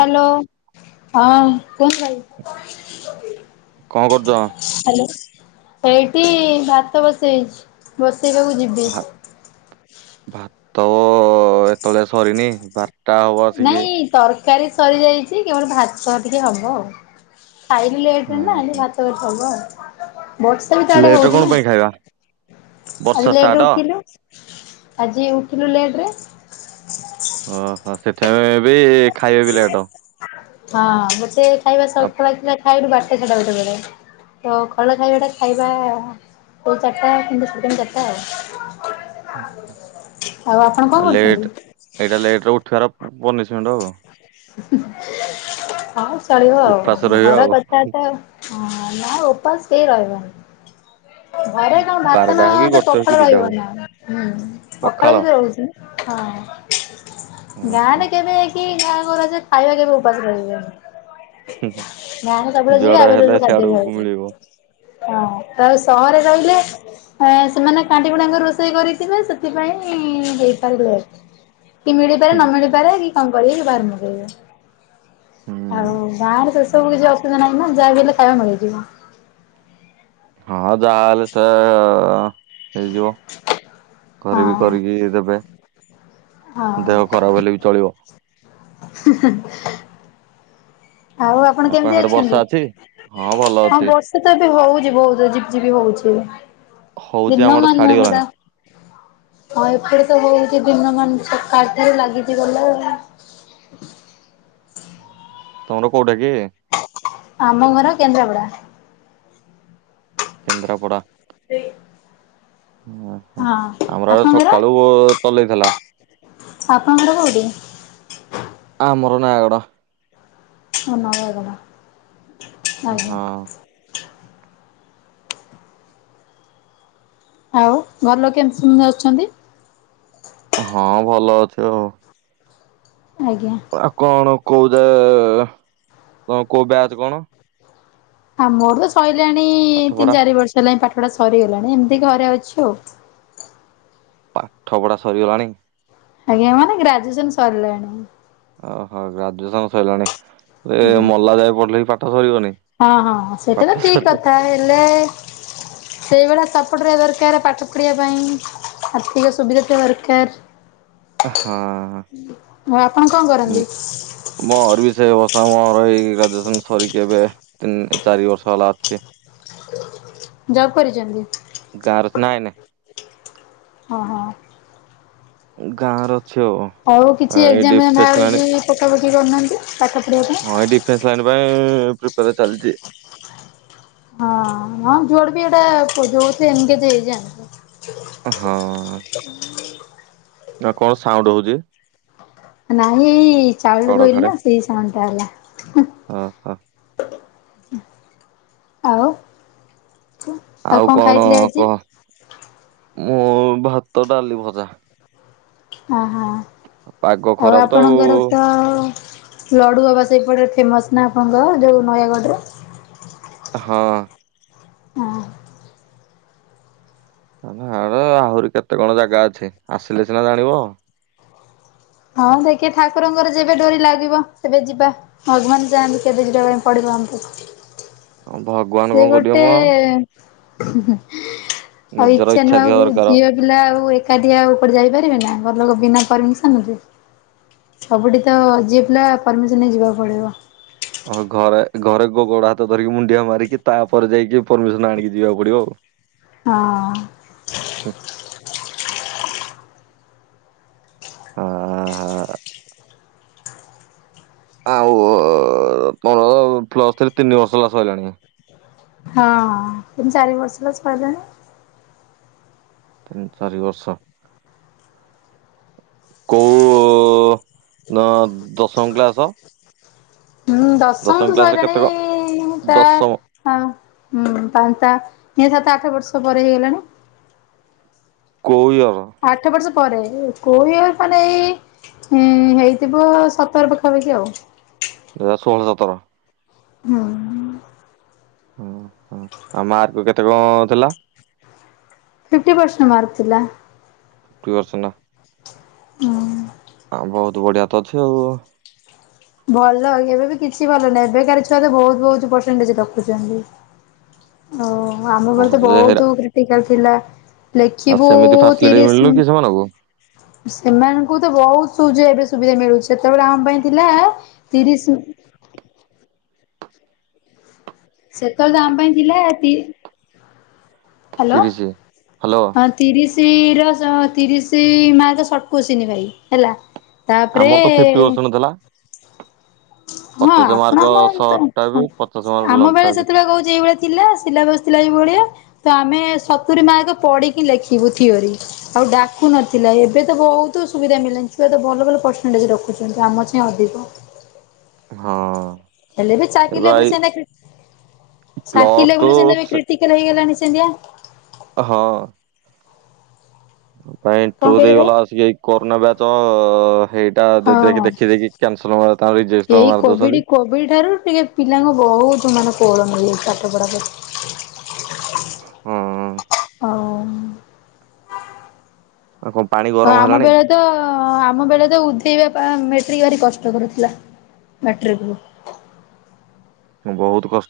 Hello. ହଁ କୁହନ୍ତୁ ଭାଇ? କଣ କରୁଛ? ଏଇଠି ଭାତ ବସେଇଛି ବସେଇବାକୁ ଯିବି ଭା ଭାତ ଏତେବେଳେ ଯାଏ ସରିନି ବାରଟା ହବ ଆସିକି। ନାଇଁ ତରକାରୀ ସରିଯାଇଛି କି ମୋର ଭାତ ଟିକେ ହବ ଆଉ। ଖାଇଲି ଲେଟରେ ନା ଓହୋ ଭାତ ବର୍ ସରିବ ଆଉ। ବର୍ଷା ବି ତ ଆଡେ ଲେଟ ହଉଛି କଣ ନା। ପାଇଁ ଖାଇବା ବର୍ଷା ଆଜି ଷ୍ଟାର୍ଟ ଲେଟରେ ଉଠିଲୁ ଆଜି ଉଠିଲୁ ଲେଟରେ ଓହୋ ସେଠାରେ ବି ଖାଇବା ବି ଲେଟ ହଁ ଗୋଟେ ଖାଇବା ଆଉ ଶରପ୍ରାଈଥିଲା ଖାଇଲୁ ବାରଟା ସାଢ଼େ ଗୋଟେ। ତ ଖଳା ଖାଇବା ଟା ଖାଇବା କୋଉ ଚାରିଟା କି ସୁନ ଚାରିଟା ଆଉ। ଆଉ ଆପଣ କଣ କରୁଛନ୍ତି? ଲେଟ ଏଇଟା ଲେଟରେ ଉଠିବାର ପନିଷମେଣ୍ଟ ଆଉ। ହଉ ଚଳିବ ଆଉ ଉପାସ ରହିବା ଘର ଆଉ କଥା ତ ହଁ ନା ଓପାସ କେହିଁ ରହିବନି। ଘରେ କଣ ଭାତ ବାରଟା ନ ହଉ କି ତ ଗୋଟେ ହଉ କି ପଖାଳ ଦିଟା ହଉ ରହିବନା ହୁଁ ପଖାଳ ବି ତ ରହୁଛି। ହଁ ଓହୋ, ଗାଁରେ ହୁଁ କେବେ କି ଗାଁ ମୋର ହଜେ ଖାଇବା କେବେ ଉପାସ ରହିବେନି। ନାଇଁ ହୁଁ। ସବୁବେଳେ ଜିବି ଯୁଆଡେ ହେଲେ ଅଭେଲେବୁଲ୍ ସିଆଡୁ କରିଦେବି ଭାବୁଚି। ମିଳିବ ହଁ ତ ଏ ସହରେ ରହିଲେ ଅ ସେମାନେ କାଣ୍ଟି କୁଣ୍ଟାକିନି ରୋଷେଇ କରିଥିବେ ସେଥିପାଇଁ ହେଇପାରିଲେ କି ମିଳିପାରେ ହୁଁ ନ ମିଳିପାରେ କି କଣ କରିବେ ବାହାରୁ ମଗେଇବେ। ହୁଁ। ଆଉ ବାହାର କିସ୍ ସବୁ କିଛି ଅସୁବିଧା ନାହିଁ ନା ଯାହା ବିି ହେଲେ ଖାଇବା ମିଳିଯିବ। ହଁ ଯାହାହେଲେ ତ ହେଇଯିବ ଘରେ ବି ହଁ। କରିକି ଦେବେ। ଦେହ ଖରାପ ହେଲେ ବି ଚଳିବ। ହେ ହେ ହେ। ଆଉ ଆପଣ ବାପା କେମିତି ହାଡେ ବର୍ଷା ଅଛନ୍ତି? ଅଛି? ଭଲ ହଁ ଅଛି ବର୍ଷା ତ ଏବେ ହଉ ହୋଉଛି ଝିପି ଝିପି ହଉଚି ହଉଛି ଦିନ ଆମର ମାନ ଛାଡିଗଲାଣି ହେଟା ଆଉ ଏପଟ ସାଇଟ ହଉଚି ଦିନ ମାନ ସକାଳ ଠାରୁ ଲାଗିଚି ଗଲେ ତମ ଘର କୋଉଟା କି? ଆମ ଘର କେନ୍ଦ୍ରାପଡା। କେନ୍ଦ୍ରାପଡ଼ା। [inaudible] ଓହୋ! ହଁ ଆମର ଆପଣଙ୍କ ସକାଳୁ-ଉ ଚଲେଇଥିଲା।। ଆପଣଡ଼ କଉଠି? ଆମର ନୟାଗଡ। ଓ ନୟାଗଡ। ହଁ। ଆଉ ଘର ଲୋକ କେମିତି [unintelligible] ଅଛନ୍ତି। ହଁ, ଭଲ ଅଛି ଆଉ। ଆଜ୍ଞା। ଆ କଣ କୋଉ ଯେ-ଏ-ଏ କୋଉ ବ୍ୟାଚ କଣ? ଆ ମୋର ତ ପାଠ ସଇଲାଣି-ଇ ପଢା ତିନି ଚାରି ବର୍ଷ ହେଲାଣି। ପା ଠ ଟା ସରିଗଲାଣି। ଏମିତି ଘରେ ଅଛି ଆଉ। ପାଠ ପଢା ସରିଗଲାଣି? ଆଜ୍ଞା, ମାନେ ଗ୍ରାଜୁଏସନ୍ ସରିଲାଣି। ଓହୋ! ଗ୍ରାଜୁଏସନ ସଇଲାଣି। ଏ ଆଜ୍ଞା। ମଲା ଯାଏଁ ପଢିଲେ ବି ପାଠ ସରିବନି। ହଁ, ହଁ ସେଇଟା ପାଠ ତ ଠିକ୍ ସରିବ କଥା। ହେଲେ ସେଇଭଳିଆ ସେପଟରେ ଦରକାର, ପାଠ ପଢିବା ପାଇଁ ଆର୍ଥିକ ସୁବିଧା ଥିବା ଦରକାର। ହଁ, ଆଉ ଆପଣ କଣ କରନ୍ତି ଉମ ମୋର ବି ସେ ଅବସ୍ ହଁ, ମର ଏଇ ଗ୍ରାଜୁଏସନ୍ ସରିକି, ଏବେ ତିନି ଚାରି ବର୍ଷ ହେଲା ଅଛି। ଯବ୍ କରିଚନ୍ତି? ଗାଁର ନାଇଁ ହଁ, ହଁ। ଗାଁ ର ଆଉ, କିଛି ଏଗ୍ଜାମ୍ ଫେଗ୍ଜାମ୍ ଲାଇନ ବାହାରିଚି, ପକା ପକି କରିୁନାହାଁନ୍ତି। ହଁ, ଏଇ ଡିଫେନ୍ସ ଲାଇନ ପାଇଁ ପ୍ରିପାର ଚାଲଚି। ହଁ, ହଁ। ଜୁଆଡ ବି ଗୋଟେ [unintelligible] ଏନ୍ଗେଜ୍ ହେଇଯାଆନ୍ତୁ। ହଁ ନା କଣ ସାଉଣ୍ଡ ହଉଚି? ନାହିଁ-ଇ-ଇ ଚାଉଳ ଧୋଇଲି ନା! ସେଇ ସାଉଣ୍ଡଟା ହେଲା। ହ। ଆଉ! ଆଉ କଣ ଖାଇଥିଲେ ଆଜି? ମୁଁ ଭାତ, ଡାଲିି, ଭଜା ଅ ହୋ! ପାଗ ଆଉ ଖରାପ ତ ଆପଣଙ୍କର ତ ଲଡ଼ୁ ବାବା ସେପଟେ ଫେମସ୍ ନା ଆପଣଙ୍କ ଯଉ ନୟାଗଡ଼ରେ । ହଁ। ଅଁ। ହା ଆ ଆହୁରି କେତେ କଣ ଜାଗା ଅଛି! ଆସିଲେ ସିନା ଜାଣିବ? ହଁ, ଦେଖିଆ ଠାକୁରଙ୍କର ଯେବେ ଡୋରି ଲାଗିବ, ସେବେ ଯିବା। ଭଗବାନ ଚାହାଁନ୍ତି, କେବେ ଯିବାପାଇଁ ପଡିବ? [inaudible] ଭଗବାନ ସେ କଣ କରିବେ ମ ଗୋଟେ-ଏ ହିଁ ହଁ ଆଉ, ନିଜର ଇଛା ନୁହ, ଇଚ୍ଛା ଥିବା ଆଉ ଦରକାର ଝିଅ ପିଲା ଆଉ ଏକ ଏକାଟିଆ ଆଉ କୁଆଡେ ଯାଇପାରିବେ ନା, ଘର ଲୋକ ବିନା ପରମିଶନ୍ ରେ। ସବୁଠି ତ ଯିଏ ପିଲା ପରମିଶନ୍ ନେଇ ଯିବାକୁ ପଡିବ। ହଁ ଘରେ ଘରେ ଗ-ଗୋଡ ହାତ ଧରିକି ମୁଣ୍ଡିଆ ମାରିକି। ତା'ପରେ ଯାଇକି ପରମିଶନ୍ ଆଣିକି, ଯିବାକୁ ପଡିବ ଆଉ। ହଁ। ହଁ ହା। ଆଉ-ଉ ମୋର ପ୍ଲସ୍ ଥ୍ରି ତିନି ବର୍ଷ ହେଲା ସଇଲାଣିା ହଁ ତିନ ଚାରି ବର୍ଷ ହେଲା ସଇଲାଣି। ତିନ ଚାରି ବର୍ଷ। କୋଉ ଉ, ଦ-ଅ, ଦଶମ କ୍ଲାସ୍? ହୁଁ, ଦଶମ ତ କ ସଇଲାଣି ତା ଦଶମ ଆମ ହୁଁ, ପାନତା ଏଇ ସାତ ଆଠ ବର୍ଷ ପରେ ହେଇଗଲାଣି। କୋଉ ଇୟ ଆଠ ବର୍ଷ ପରେ। କଉ ଇୟର ମାନେ ଏଇ ହୁଁ ହେଇଥିବ ସତର ପାଖାପାଖି ଆଉ। ଦୁଇ ହଜାର ଷୋହଳ ସତର। ହୁଁ। ହଁ, ହଁ ଆଉ ମାର୍କ କେତେ କଣ ଥିଲା? ଫିପ୍ଟି ପେର୍ସେଣ୍ଟ ମାର୍କ ଥିଲା। Fifty percent. ଅଁ, ହଁ ବହୁତ ବଢିଆ ତ ଅଛି ଆଉ। ଭଲ ଏବେ ବି କିଛି ଭଲ ନାହିଁ। ଏବେକାର ଛୁଆ ତ ବହୁତ ବହୁତ ପରସେଣ୍ଟଜ୍ ରଖୁଚନ୍ତି । ଅ, ଓ ଆମବେଳେ ତ ବହୁତ ଯେ ହେରା ବହୁତୁ କ୍ରିଟିକାଲ୍ ଥିଲା। ଆଉ ଲେଖିବୁ ସେମିତି ଫାସିଲିଟି ତିରିଶ ମିଳୁନି ସେମାନେ କି ସେମାନଙ୍କୁ ସେମାନଙ୍କୁ ତ ବହୁତ ସବୁ ଜଉ ଏବେ ସୁବିଧା ମିଳୁଛି। ସେତେବେଳେ ଆମ ପାଇଁ ଥିଲା ତିରିଶି ସେତେବେଳେ ତ ଆମ ପାଇଁ ଥିଲା ତି ହ୍ୟାଲୋ ତିରିଶି ହ୍ୟାଲୋ ହଁ ତିରିଶ ତିରଶ ତିରିଶି ମାର୍କ ସର୍ଟ କୁଶ୍ଚିନି ଭାଇ ହେଲା। ତାପରେ ଆମର ତ ଫିଫ୍ଟି ପରସେଣ୍ଟ ଥିଲା। ହଁ ପଚାଶ ମାର୍କ ଆପଣଙ୍କର ତ ସର୍ଟ ଟା ବି ପଚାଶ ମାର୍କ ହଁ ଆମ ଲଙ୍ଗ ଟା ବେଳେ ବି ସେତେବେଳେ କହୁଚି ଏଇଭଳିଆ ଥିଲା ସିଲାବସ୍ ଥିଲା ଏଇଭ ଭଳିଆ ତ ଆମେ ସତୁୁରୀ ମାର୍କ ପଢିକି ଲେଖିବୁ ଥିଓରି। ଆଉ ଡାକୁ ନଥିଲା ଏବ ଏଇ ତ ବହୁତ ସୁବିଧା ମିଳିଲାଣି ଛୁଆ ତ ଭଲ ଭଲ ପରସେଣ୍ଟେଜ୍ ରଖୁଛନ୍ତି ଆମ ଛେଁ ଅଧିକ। ହଁ। ହେଲେ ବି ଏ ଚାକିରି ଲାଇ ଭାଇ ବୁଲି ସେମତିଆ କ୍ରି ପ୍ଲସ ଚାକିରି ଲାଇ ବୁଲି ସେମତିଆ ଯେ ଟୁ କ୍ରିଟିକାଲ୍ ହେଇଗଲାଣି ସେ ସେମତିଆ। ହଁ। ପାଏ କଣ ଇଣ୍ଟରଭିଉ କହିଲେ ଦେଇ ଭାଇ ଗଲା ଆସିକି ଏଇ କରୋନା ବ୍ୟାଚ୍ ହେଇଟା ଦେ-ଦେଖି ହଁ। ଦେଖି କ୍ୟାନସ୍ ଏଇ କୋବିଡି କୋବିଡି ଠାରୁ ଟିକେ ପିଲାଙ୍କ ବହୁତ ମାନେ ଷୋହଳ ମଇ ଏ ପାଠ ଫଢା ର ହଁ ଓ ହୋ। ଆଉ କଣ ପାଣି ଗରମ ଆମ ହେଲାଣି ବେଳେ ତ ଆମ ବେଳେ ତ ଉ ସିଇବା ପା ମେଟ୍ରିକ୍ ଭାରି କଷ୍ଟ କରୁଥିଲା। ମାଟ୍ରିକ ରୁ ମୁଁ ବହୁତ କଷ୍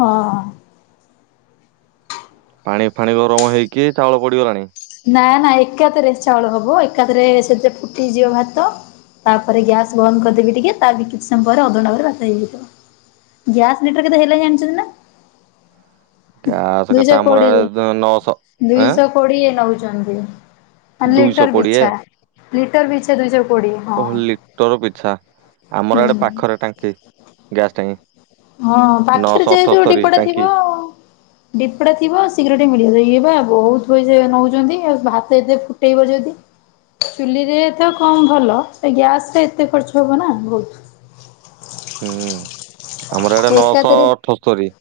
ହଁ। ପାଣି ଫାଣି ଗରମ ହେଇକି ଚାଉଳ ପଡିଗଲାଣି। ନା ନା ଏକାଥରେ ଚାଉଳ ହବ। ଏକାଥରେ ସେଥିରେ ଫୁଟିଯିବ ଭାତ। ତାପରେ ଗ୍ୟାସ ବନ୍ଦ କରିଦେବି ଟିକେ। ତା ବି କିଛି ସମୟ ପରେ ଅଧଘଣ୍ଟା ପରେ ଭାତ ହେଇଯିବ। ଗ୍ୟାସ୍ ଲିଟର କେତେ ହେଲା ଜାଣିଛନ୍ତି ନା? ଗ୍ୟାସ କେତେ ଦୁଇଶହ ଆମର କୋଡିଏ। ଆଡେ ନଅଶହ ଆଁ ଦୁଇଶହ କୋଡିଏ ନଉଚନ୍ତି। ଦୁଇଶହ ଲିଟର କୋଡିଏ ପିଛା! ଲିଟର ପିଛା ଦୁଇଶହ କୋଡିଏ ହଁ। ଓହ ଲିଟର ପିଛା ଆମର ହୁଁ ଇଆଡେ ପାଖରେ ଟାଙ୍କି, ଗ୍ୟାସ ଟାଙ୍କି। ହଁ ପାଖରେ ନଅଶହ ଯେହେତୁ ଅଠସ୍ତରୀ ଡିପୋ ଟା ଟାଙ୍କି ଥିବ ଡିପୋ ଟା ଥିବ ଶୀଘ୍ର ଟିକେ ମିଳି ବ ଇଏ। ବା ବହୁତ ପଇସା ଇଏ ନଉଚନ୍ତି ଆଉ ଭାତ ଏଥେରେ ଫୁଟେଇବ ଯଦି। ଚୁଲିରେ ତ କମ ଭଲ ଗ୍ୟାସ ରେ ଏତେ ଖର୍ଚ୍ଚ ହବ ନା ବହୁତ। ହୁଁ ଆମର ଆଡେ ନଅଶ ଏକାଥରେ ଅଠସ୍ତରୀ।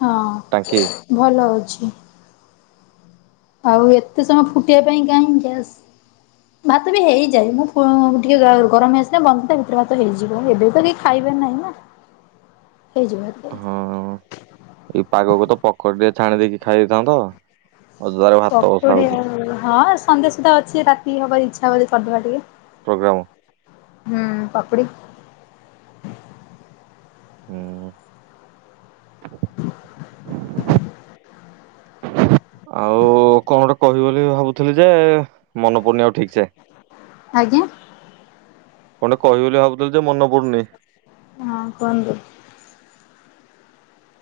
ହଁ ଟାଙ୍କି ଭଲ ଅଛି। ଆଉ ଏତେ ସମୟ ଫୁଟିବା ପାଇଁ କାହିଁ ଗ୍ୟାସ୍। ଭାତ ବି ହେଇଯାଏ ମୁଁ ଫୁ ଟିକେ ଗ-ଗରମ ଅଛି ନା ବନ୍ଦ ତା ଭିତରେ ଭାତ ହେଇଯିବ ଏବେ ତ କେହି ଖାଇ ବେ ନାହି ନା। ହେଇଯିବ ହଁ ଏଇ ପାଗକୁ ତ ପକୋଡି ଟେ ଛାଣି ଦେଇକି ଖାଇ ଦେଇଥାନ୍ତ। ଅଜଦାରେ ଭାତ ବସା ପକୁଡି ହଉଛି ଆଉ ହଁ ସନ୍ଧ୍ୟା ସୁଦ୍ଧା ଅଛି ରାତି କି ହବ ଯଦି ଇଛା ହବ ଜଦି କରିଦବା ଟିକେ । ପ୍ରୋଗ୍ରାମ। ହୁଁ ପକୁଡ଼ି। ହୁଁ। ଆଉ କଣ ଗୋଟେ କହିବି ବୋଲି ଭାବୁଥିଲି ଯେ ମନେ ପଡୁନି ଆଉ ଠିକ ସେ। ଆଜ୍ଞା। କଣ ଗୋଟେ କହିବି ବୋଲି ଭାବୁଥିଲି ଯେ ମନେ ପଡୁନି। ହଁ କୁହନ୍ତୁ।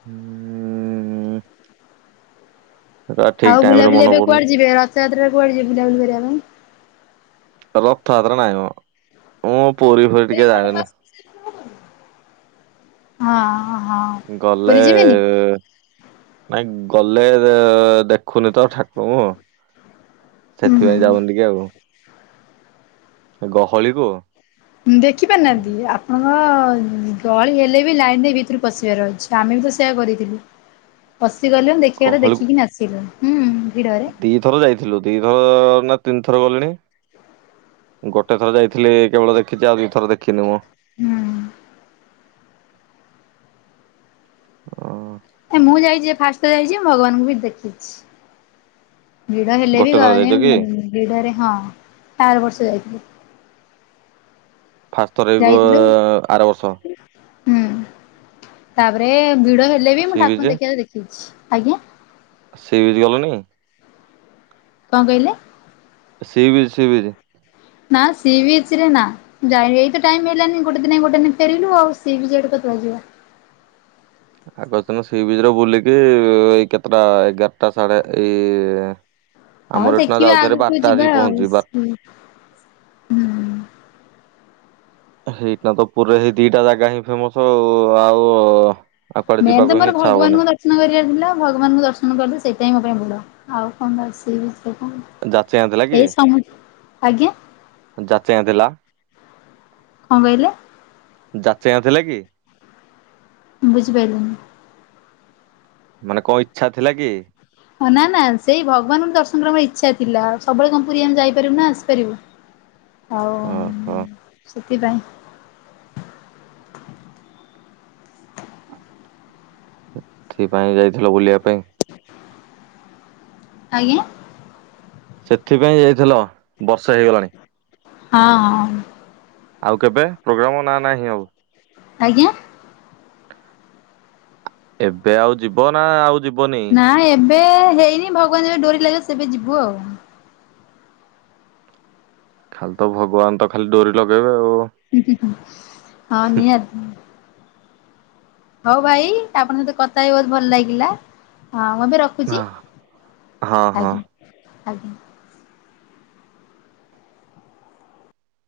ହୁଁ। ସେଟା ଠିକ ଆଉ ଟାଇମ ରେ ବୁଲାବୁଲି ମନେ ଏବେ ପଡୁନି। କୁଆଡ ଯିବେ ରଥ ଯାତ୍ରାରେ କୁଆଡେ ଯିବେ ବୁଲାବୁଲି କରିବା ପାଇଁ। ରଥଯାତ୍ରା ନାଇ ମ ମୁଁ। ପୁରୀ ଫୁରି ଟିକେ ଯାଏନି। ହଁ। ହଁ ଗଲେ ପୁରୀ ଯିବେନି? ନାଇଁ । ଗଲେ ଏ ଦେଖୁନି ତ ଠାକୁରଙ୍କୁ। ହୁଁ ହୁଁ ସେଥିପାଇଁ ଯାଉନି ଟିକେ ଆଉ ଏ ଗହଳି କୁ। ଦେଖି ପାରୁନାହାନ୍ତିି ଆପଣ। ହଁ ଗହଳି ହେଲେ ବି ଲାଇନ ରେ ଭିତରୁ ପଶିବାର ଅଛି ଆମେ ବି ତ ସେୟା କରିଥିଲୁ। ପସିଗଲୁ ଦେଖିବାରେ ଗହଳିକୁ ଦେଖିକିନା ଆସିଲୁ ହୁଁ। ଭିଡରେ ଦିଥର ଯାଇଥିଲୁ ଦିଥର ନା ତିନ ଥର ଗଲିଣି ଗୋଟେ ଥର ଯାଇଥିଲି କେବଳ ଦେଖିଛି ଆଉ ଦିଥର ଦେଖିନି ମୁଁ। ହୁଁ। ମୁଁ। ଏ ମୁଁ ଯାଇଛି ଫାଷ୍ଟ ତ ଯାଇଛି ଭଗବାନଙ୍କୁ ବି ଦେଖିଛି। ଭିଡ ହେଲେ ବି ଗୋଟେ ଗ ଥର ଯାଇଁ ଯାଇଛ କି? ଉମ ଭିଡରେ ହଁ ଆର ବର୍ଷ ଯାଇଥିଲି। ଫାଷ୍ଟ ଥର ଇବ ଯାଇଥିଲୁ ଆର ବର୍ଷ। ହୁଁ ତାପରେ ଭିଡ ହେଲେ ବି ମୁଁ ସି ଠାକୁରଙ୍କୁ ଦେଖିବାର ଦେଖିଛି ଆଜ୍ଞା। ଆଉ ସି ବିଚ ଗଲନି। କଣ କହିଲେ? ସି ବିଚ୍ ସି ବିଚି। ନା ସି ବିଚରେ ନା ଯାଇନି ଏଇ ତ ଟାଇମ ହେଲାନି ଗୋଟେ ଦିନ ରେ ଯାଇ ଗୋଟେ ଦିନ ରେ ଫେରିଲୁ ଆଉ ସି ବିଚ୍ ଆଡେ କୁ ଆଡେ ଯିବା। ଆଗ ସିନା ସି ବିଚ୍ ରେ ବୁଲିକି ଏଇ କେତେଟା ଏଗାରଟା ସାଢେ ଏଇ ଏ। ହଉ ଦେଖିବା ଆଗକୁ ଯିବା ଆଉ ପହଞ୍ଚୁଚି ବା ହୁଁ ହୁଁ। ସେଇଟି ନା ତ ପୁରି ରେ ସେଇ ଦିଟା ଜାଗା ହିଁ ଫେମସ ଆଉ ଆଉ। ଆଉ କୁଆଡେ ମେନ୍ ଯିବାକୁ ତ ହିଁ ମୋର ଇଚ୍ଛା ହବନି। ଭଗବାନଙ୍କୁ ଦର୍ଶନ କରିବାର ଥିଲା ଭଗବାନଙ୍କୁ ଦର୍ଶନ କରିଲେ ସେ ସେଇ ମୋ ପାଇଁ ବଡ଼ ଆଉ କଣ ବା ସି ବିଚ୍ ଯାଚେଙ୍ଗା ଥିଲା । କି? ଏଇ ସମ ଆଜ୍ଞା। ଯାଚେଙ୍ଗା ଥିଲା କଣ କହିଲେ? [unintelligible] ଥିଲା କି? ବୁଝିପାଇଲିନି। ମାନେ କଣ ଇଛା ଥିଲା କି? ହଁ ନା ନା ସେଇ ଭଗବାନଙ୍କୁ ଦର୍ଶନ ର ଇଚ୍ଛା ଥିଲା ସବୁବେଳେ କଣ ପୁରୀ ଆମେ ଯାଇପାରିବୁ ନା ଆସିପାରିବୁ? [inaudible] ହଉ ଓହୋ ସେଥିପାଇଁ [inaudible] ସେଥିପାଇଁ ଯାଇଥିଲ ବୁଲିବା ପାଇଁ। ଆଜ୍ଞା? ସେଥିପାଇଁ ଯାଇଥିଲ ବର୍ଷେ ହେଇଗଲାଣି। ହଁ ହଁ। ଆଉ କେବେ ପ୍ରୋଗ୍ରାମ ନା ନାହିଁ ଆଉ? ଆଜ୍ଞା। ଏବେ ଆଉ ଯିବ ନାଁ ଆଉ ଯି ନାଁ ଏବେ ହେଇନି ଭଗବାନଙ୍କ ଯେବେ ଡୋରି ଲାଗିବ ସେବେ ଯିବୁ ଆଉ। ଖାଲି ତ ଭଗବାନ ତ ଖାଲି ଡୋରି ଲଗେଇବେ ଆଉ। ହୁଁ ହୁଁ ଉଁ ହଁ ନିହାତି। ହଉ ଭାଇ ଆପଣଙ୍କ ସହିତ କଥା ହେଇ ବହୁତ୍ ଭଲ ଲାଗିଲା। ହଁ ମୁଁ ବି ରଖୁଛି ହଁ ହଁ। ହଁ ଆଜ୍ଞା ଆଜ୍ଞା।